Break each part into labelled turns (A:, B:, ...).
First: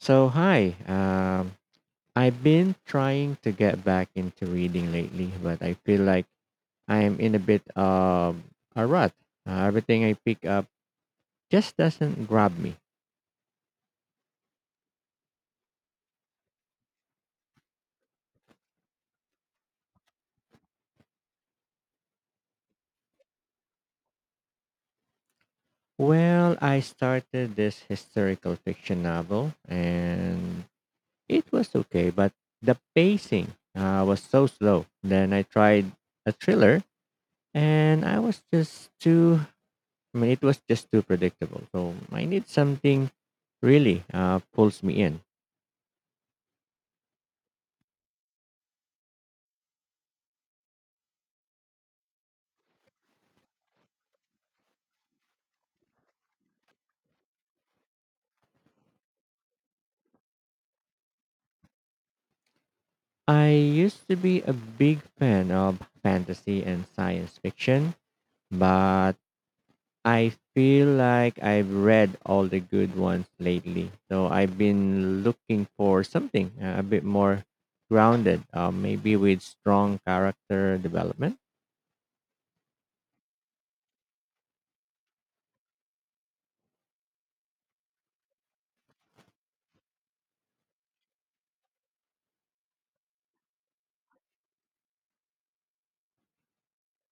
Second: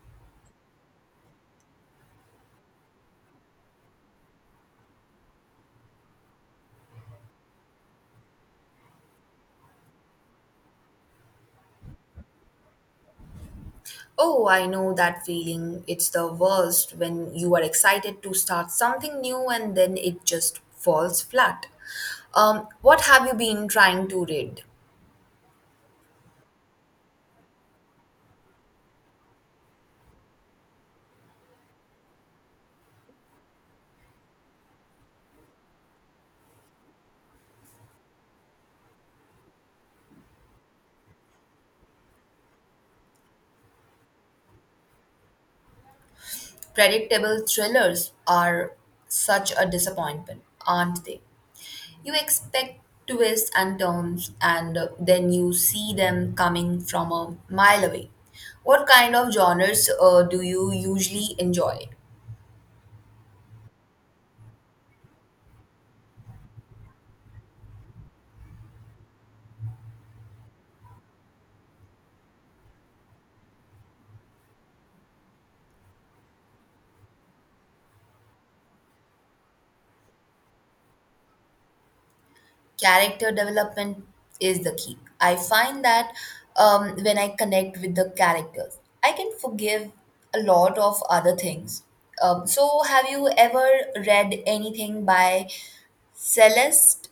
A: So, hi. I've been trying to get back into reading lately, but I feel like I'm in a bit of a rut. Everything I pick up just doesn't grab me.
B: Oh, I know that feeling. It's the worst when you are excited to start something new and then it just falls flat. What have you been trying to read?
A: Well, I started this historical fiction novel, and it was okay, but the pacing was so slow. Then I tried a thriller, and I was just too. I mean, it was just too predictable. So I need something really pulls me in.
B: Predictable thrillers are such a disappointment, aren't they? You expect twists and turns, and then you see them coming from a mile away. What kind of genres do you usually enjoy?
A: I used to be a big fan of fantasy and science fiction, but I feel like I've read all the good ones lately. So I've been looking for something a bit more grounded, maybe with strong character development.
B: Character development is the key. I find that when I connect with the characters, I can forgive a lot of other things. So, have you ever read anything by Celeste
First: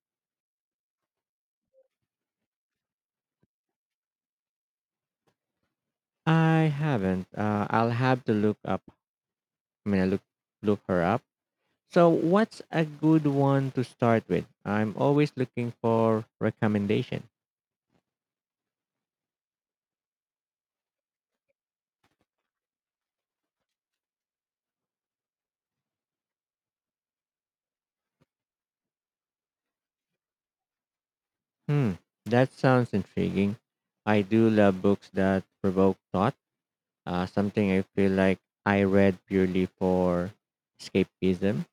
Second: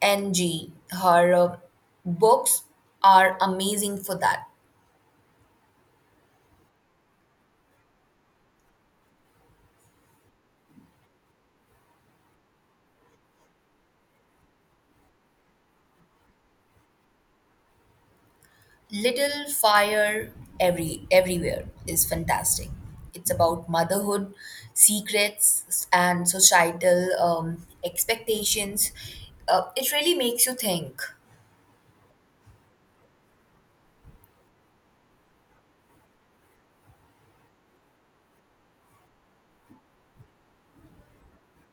B: N.G.? Her books are amazing for that.
A: I haven't. I'll have to look up. I mean, I look her up. So what's a good one to start with? I'm always looking for recommendation.
B: Little Fire Every Everywhere is fantastic. It's about motherhood, secrets, and societal expectations. It really makes you think.
A: Hmm, that sounds intriguing. I do love books that provoke thought, something I feel like I read purely for escapism.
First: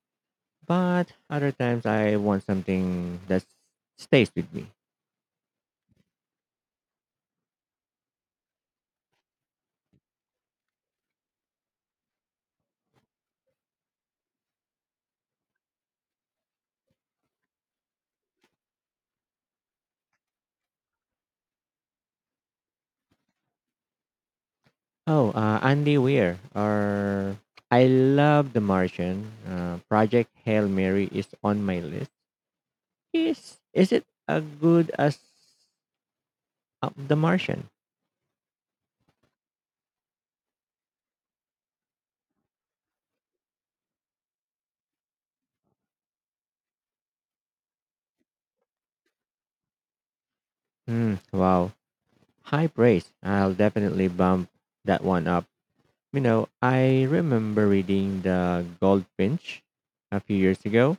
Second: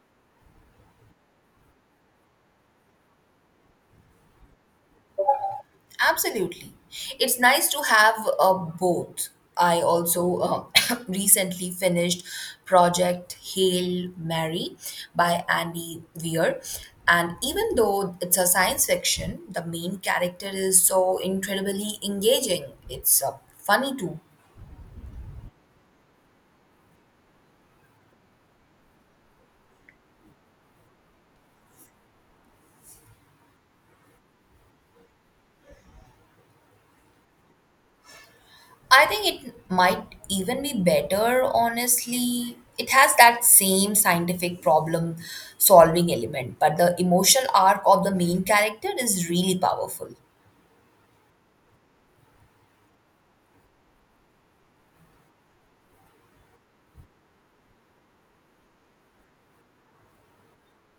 A: But other times I want something that stays with me.
B: Absolutely. It's nice to have both. I also recently finished Project Hail Mary by Andy Weir. And even though it's a science fiction, the main character is so incredibly engaging. It's funny too.
A: Oh, Andy Weir. Or I love The Martian. Project Hail Mary is on my list. Is it as good as The Martian?
B: I think it might even be better, honestly. It has that same scientific problem solving element, but the emotional arc of the main character is really powerful.
A: Hmm, wow, high praise. I'll definitely bump that one up. You know, I remember reading The Goldfinch a few years ago,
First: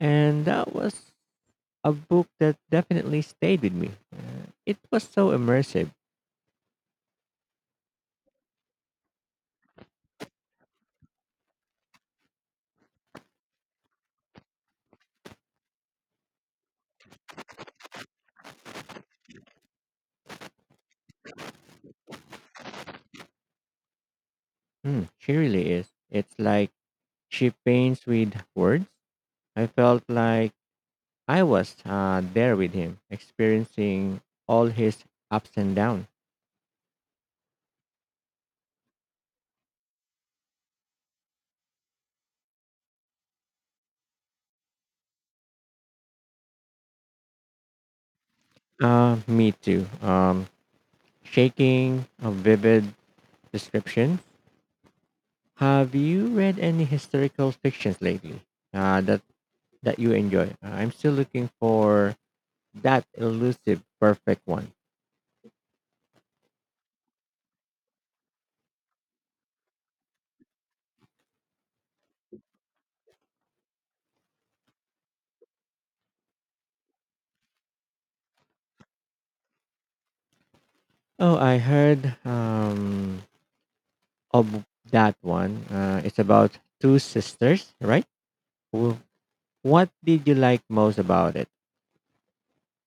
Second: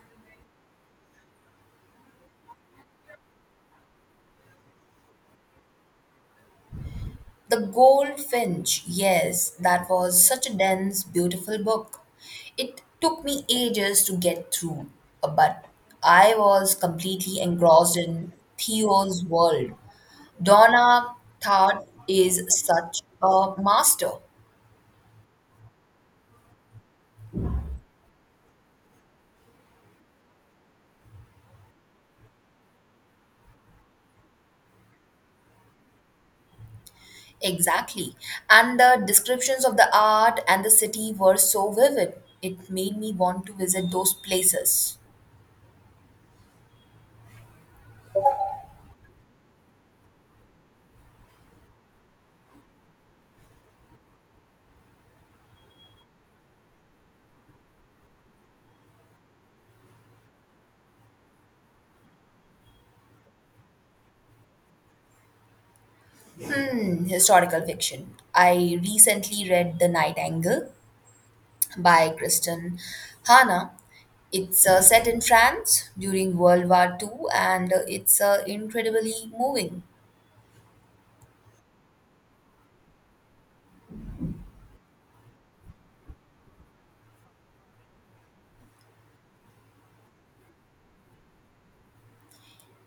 A: and that was a book that definitely stayed with me. It was so immersive.
B: The Goldfinch, yes, that was such a dense, beautiful book. It took me ages to get through, but I was completely engrossed in Theo's world. Donna Tartt is such a master.
A: Hmm, she really is. It's like she paints with words. I felt like I was there with him, experiencing all his ups and downs.
B: Exactly. And the descriptions of the art and the city were so vivid. It made me want to visit those places.
A: Me too. Shaking, a vivid description. Have you read any historical fictions lately? Uh, that that you enjoy. I'm still looking for that elusive perfect one.
B: Hmm, historical fiction. I recently read The Nightingale by Kristen Hanna. It's set in France during World War Two, and it's incredibly moving.
A: Oh, I heard of that one. It's about two sisters, right? Wh- What did you like most about it?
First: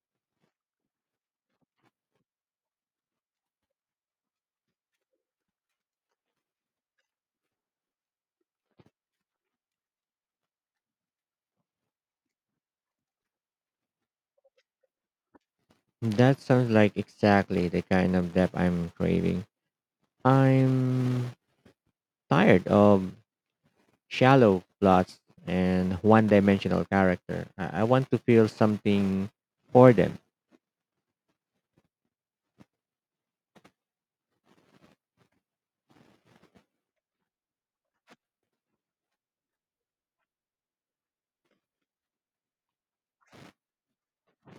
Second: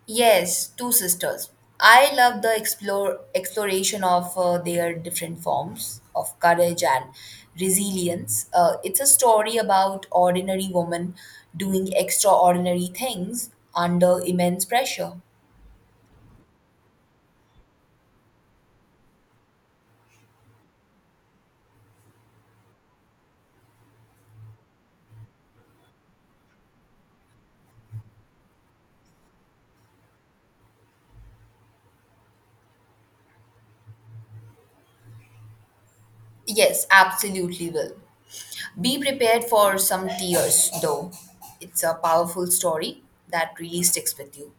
B: Yes, two sisters. I love the exploration of their different forms of courage and resilience. It's a story about ordinary women doing extraordinary things under immense pressure.
A: That sounds like exactly the kind of depth I'm craving. I'm tired of shallow plots and one-dimensional character. I want to feel something for them.
B: Yes, absolutely will. Be prepared for some tears, though. It's a powerful story that really sticks with you.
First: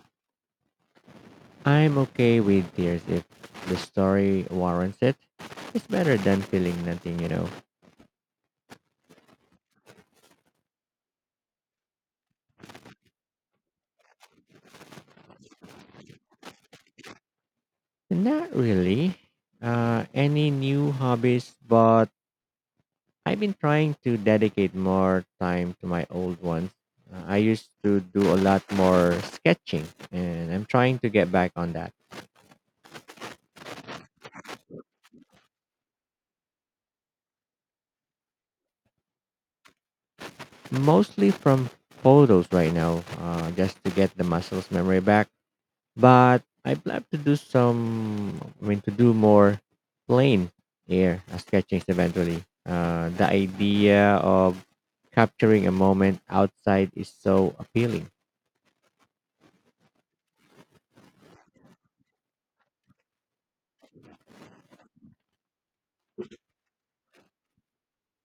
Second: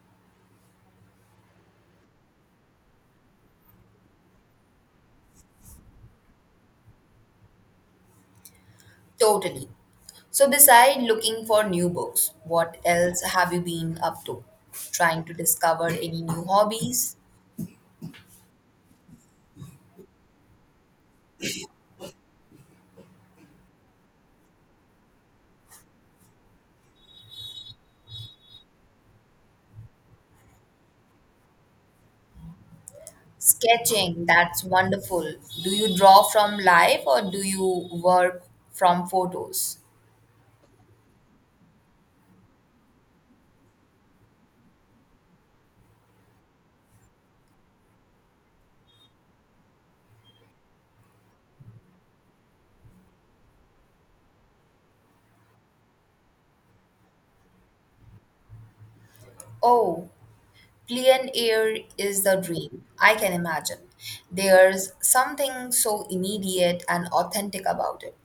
A: I'm okay with tears if the story warrants it. It's better than feeling nothing, you know.
B: Totally. So, beside looking for new books, what else have you been up to? Trying to discover any new hobbies?
A: Not really. Any new hobbies, but I've been trying to dedicate more time to my old ones. I used to do a lot more sketching, and I'm trying to get back on that.
B: Sketching, that's wonderful. Do you draw from life or do you work from photos?
A: Mostly from photos right now, just to get the muscles memory back. But I plan to do some. I mean, to do more plain air sketchings eventually. The idea of capturing a moment outside is so appealing.
B: Oh, clean air is the dream, I can imagine. There's something so immediate and authentic about it.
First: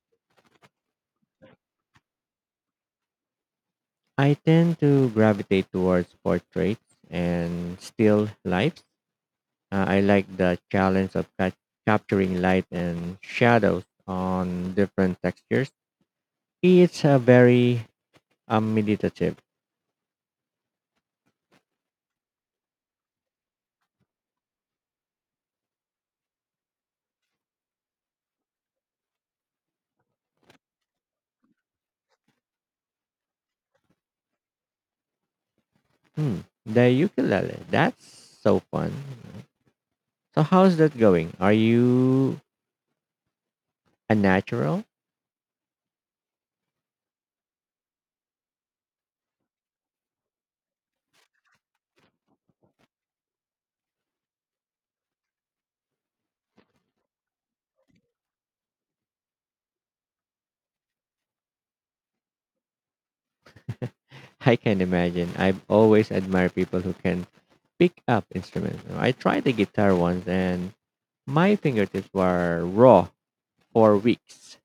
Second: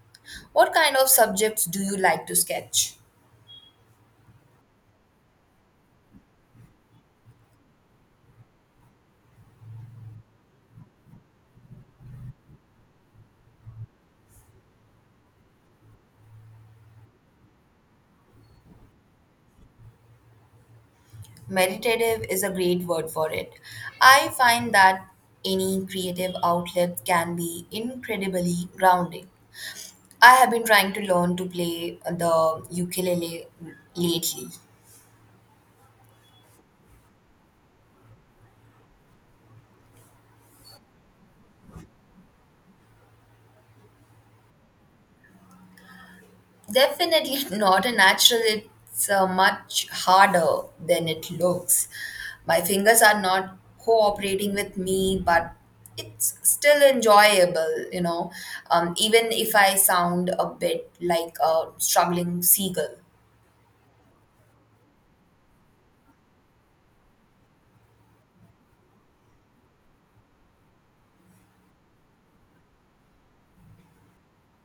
B: What kind of subjects do you like to sketch?
A: I tend to gravitate towards portraits and still lifes. I like the challenge of capturing light and shadows on different textures. It's a very meditative.
B: Meditative is a great word for it. I find that any creative outlet can be incredibly grounding. I have been trying to learn to play the ukulele lately.
A: Hmm, the ukulele, that's so fun. So how's that going? Are you a natural?
B: Definitely not a natural. It's much harder than it looks. My fingers are not cooperating with me, but it's still enjoyable, you know, even if I sound a bit like a struggling seagull.
A: I can imagine. I've always admired people who can pick up instruments. I tried the guitar once and my fingertips were raw for weeks.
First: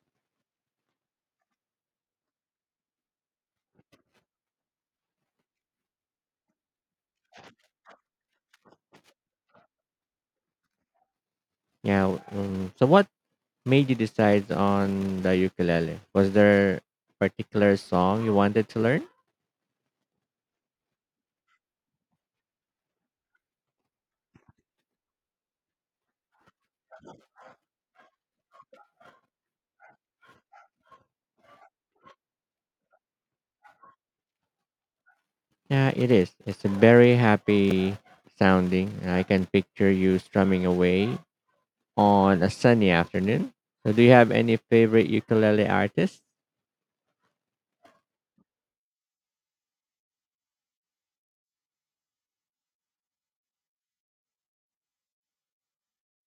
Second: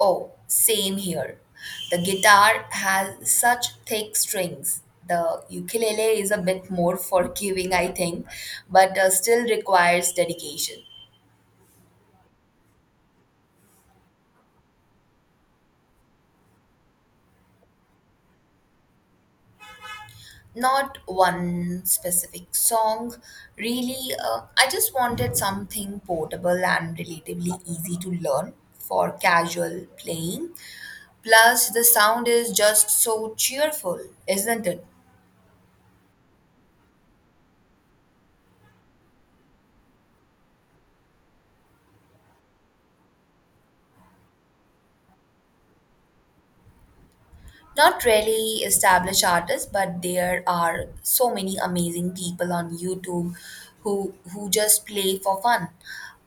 B: Oh, same here. The guitar has such thick strings. The ukulele is a bit more forgiving, I think, but still requires dedication.
A: Yeah. So what made you decide on the ukulele? Was there a particular song you wanted to learn?
B: Not one specific song really, I just wanted something portable and relatively easy to learn for casual playing. Plus the sound is just so cheerful, isn't it?
A: Yeah, it is. It's a very happy sounding. I can picture you strumming away on a sunny afternoon. So, do you have any favorite ukulele artists?
B: Not really established artists, but there are so many amazing people on YouTube who just play for fun.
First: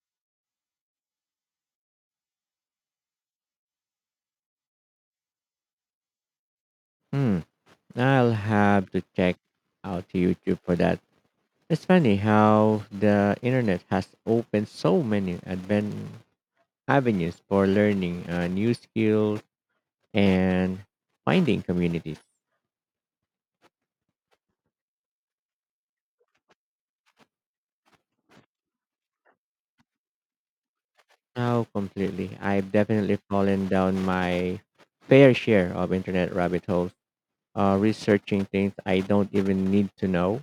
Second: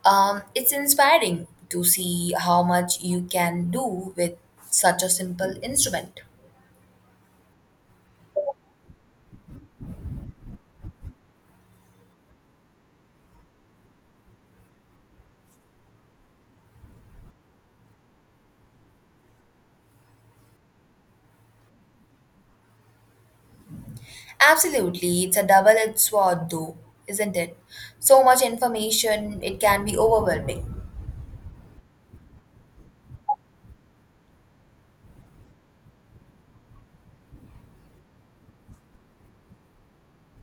B: It's inspiring to see how much you can do with such a simple instrument.
A: Hmm, I'll have to check out YouTube for that. It's funny how the internet has opened so many advent avenues for learning new skills and finding communities.
B: Absolutely, it's a double edged sword, though, isn't it? So much information, it can be overwhelming.
A: Oh, completely. I've definitely fallen down my fair share of internet rabbit holes, researching things I don't even need to know.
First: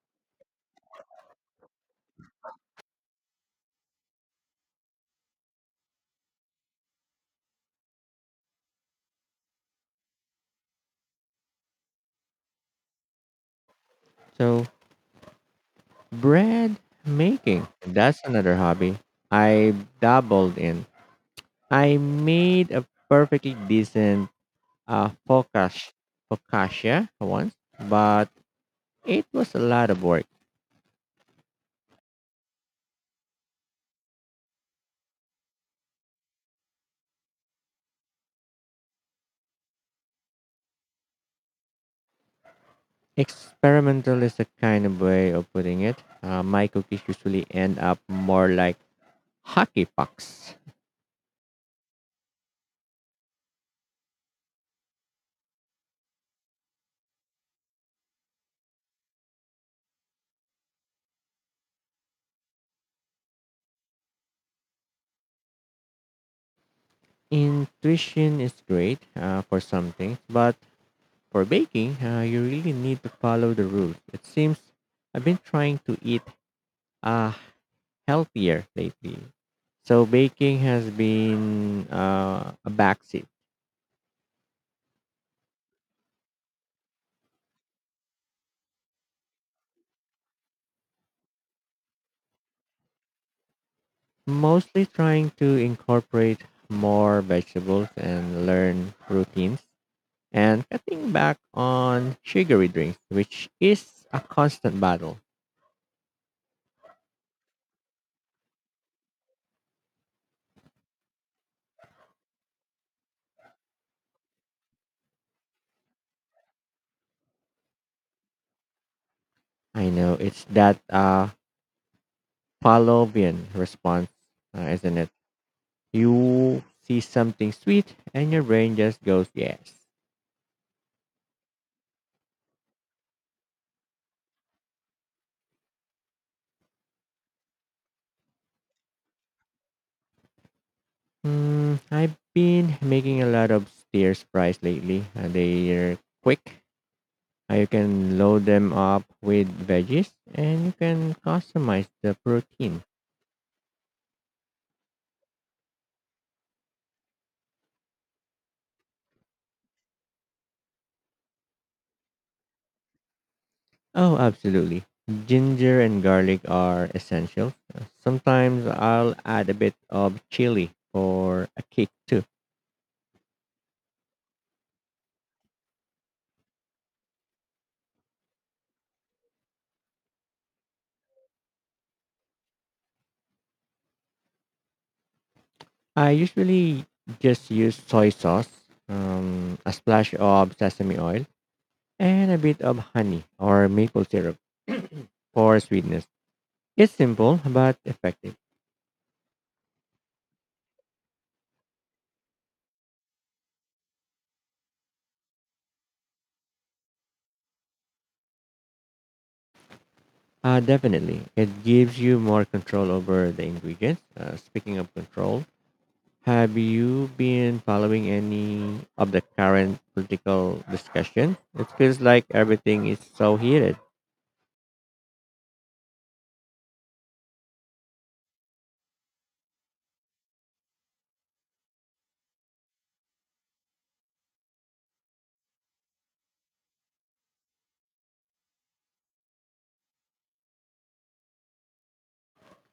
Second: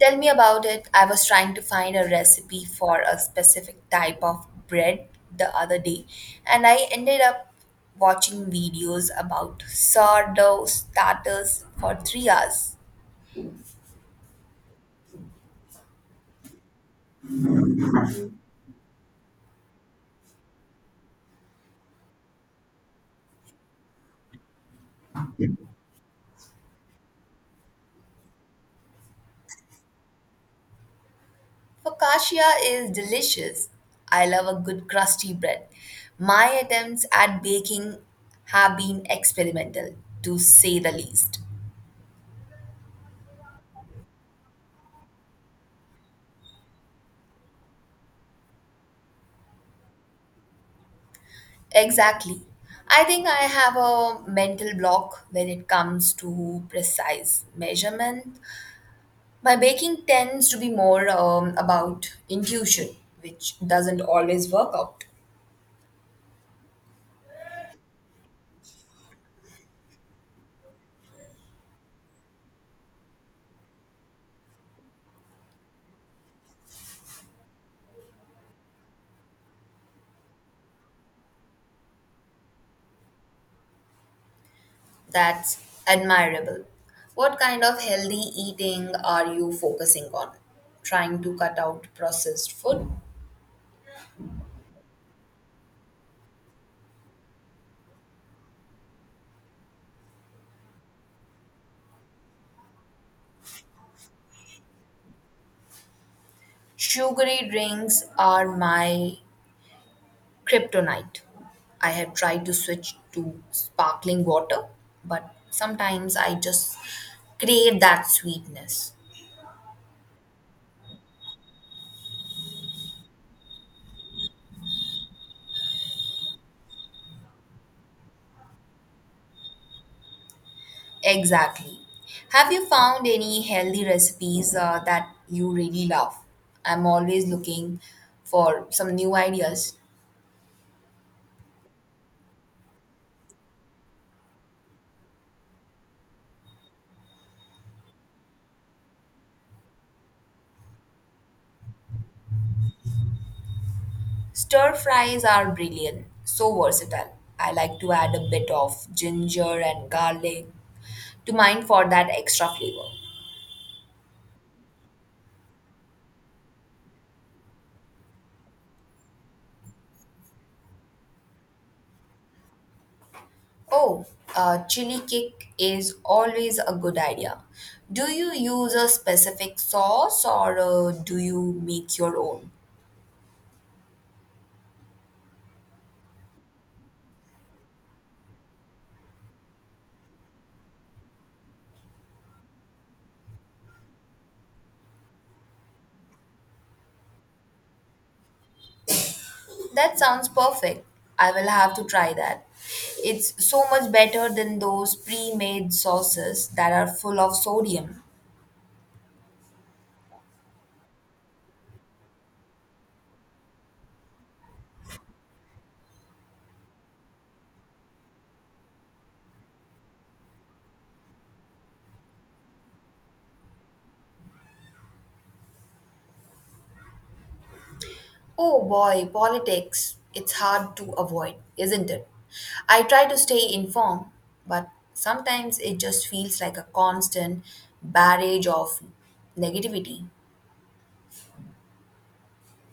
B: Tell me about it. I was trying to find a recipe for a specific type of bread the other day, and I ended up watching videos about sourdough starters for 3 hours.
A: So, bread making. That's another hobby I dabbled in. I made a perfectly decent uh, focaccia, focaccia once, but it was a lot of work.
B: Focaccia is delicious. I love a good crusty bread. My attempts at baking have been experimental, to say the least.
A: Experimental is a kind of way of putting it. My cookies usually end up more like hockey pucks.
B: Exactly. I think I have a mental block when it comes to precise measurement. My baking tends to be more about intuition, which doesn't always work out.
A: Intuition is great for some things, but for baking, you really need to follow the rules. It seems I've been trying to eat. Uh, Healthier lately. So baking has been a backseat.
B: That's admirable. What kind of healthy eating are you focusing on? Trying to cut out processed food?
A: Mostly trying to incorporate more vegetables and learn routines and cutting back on sugary drinks, which is a constant battle.
B: Sugary drinks are my Kryptonite. I had tried to switch to sparkling water, but sometimes I just crave that sweetness.
A: I know it's that Pavlovian response, isn't it? You see something sweet and your brain just goes yes.
B: Exactly. Have you found any healthy recipes that you really love? I'm always looking for some new ideas.
A: Hmm. I've been making a lot of stir fries lately. They're quick. You can load them up with veggies and you can customize the protein.
B: Stir fries are brilliant, so versatile. I like to add a bit of ginger and garlic to mine for that extra flavor.
A: Oh, absolutely. Ginger and garlic are essential. Sometimes I'll add a bit of chili for a kick too.
B: Oh, chili kick is always a good idea. Do you use a specific sauce or do you make your own?
A: I usually just use soy sauce, a splash of sesame oil, and a bit of honey or maple syrup for sweetness. It's simple but effective.
B: That sounds perfect. I will have to try that. It's so much better than those pre made sauces that are full of sodium.
A: Definitely. It gives you more control over the ingredients. Speaking of control, have you been following any of the current political discussion? It feels like everything is so heated.
B: Oh boy, politics. It's hard to avoid, isn't it? I try to stay informed, but sometimes it just feels like a constant barrage of negativity.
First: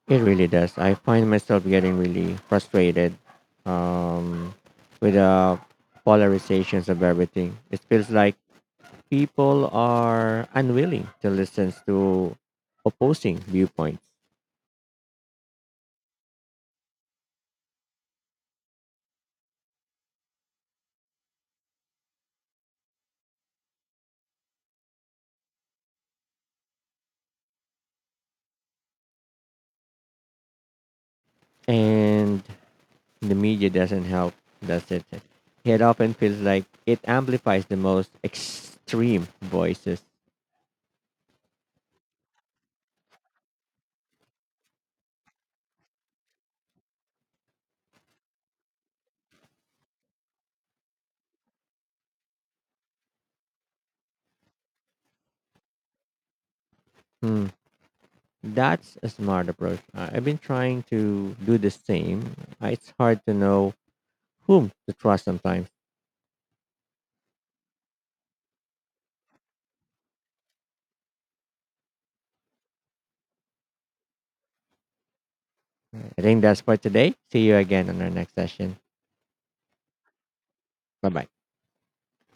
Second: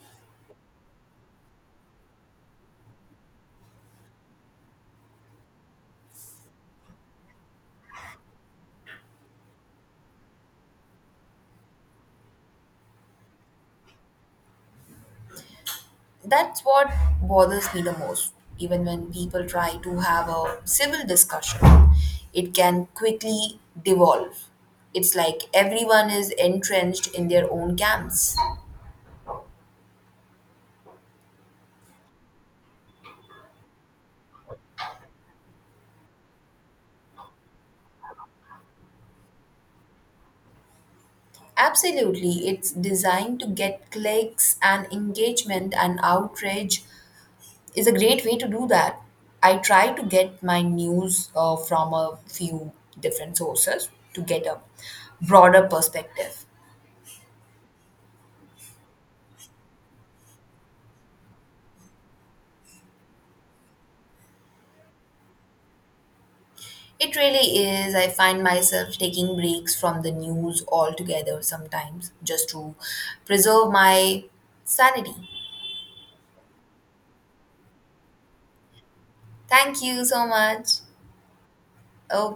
A: It really does. I find myself getting really frustrated um, with the polarizations of everything. It feels like people are unwilling to listen to opposing viewpoints.
B: That's what bothers me the most. Even when people try to have a civil discussion, it can quickly devolve. It's like everyone is entrenched in their own camps.
A: And the media doesn't help. That's it. It often feels like it amplifies the most extreme voices.
B: Absolutely, it's designed to get clicks and engagement, and outrage is a great way to do that. I try to get my news from a few different sources to get a broader perspective.
A: Hmm. That's a smart approach. I've been trying to do the same. It's hard to know whom to trust sometimes.
B: It really is. I find myself taking breaks from the news altogether sometimes just to preserve my sanity.
A: I think that's for today. See you again on our next session.
B: Thank you so much.
A: Bye bye.
B: Okay.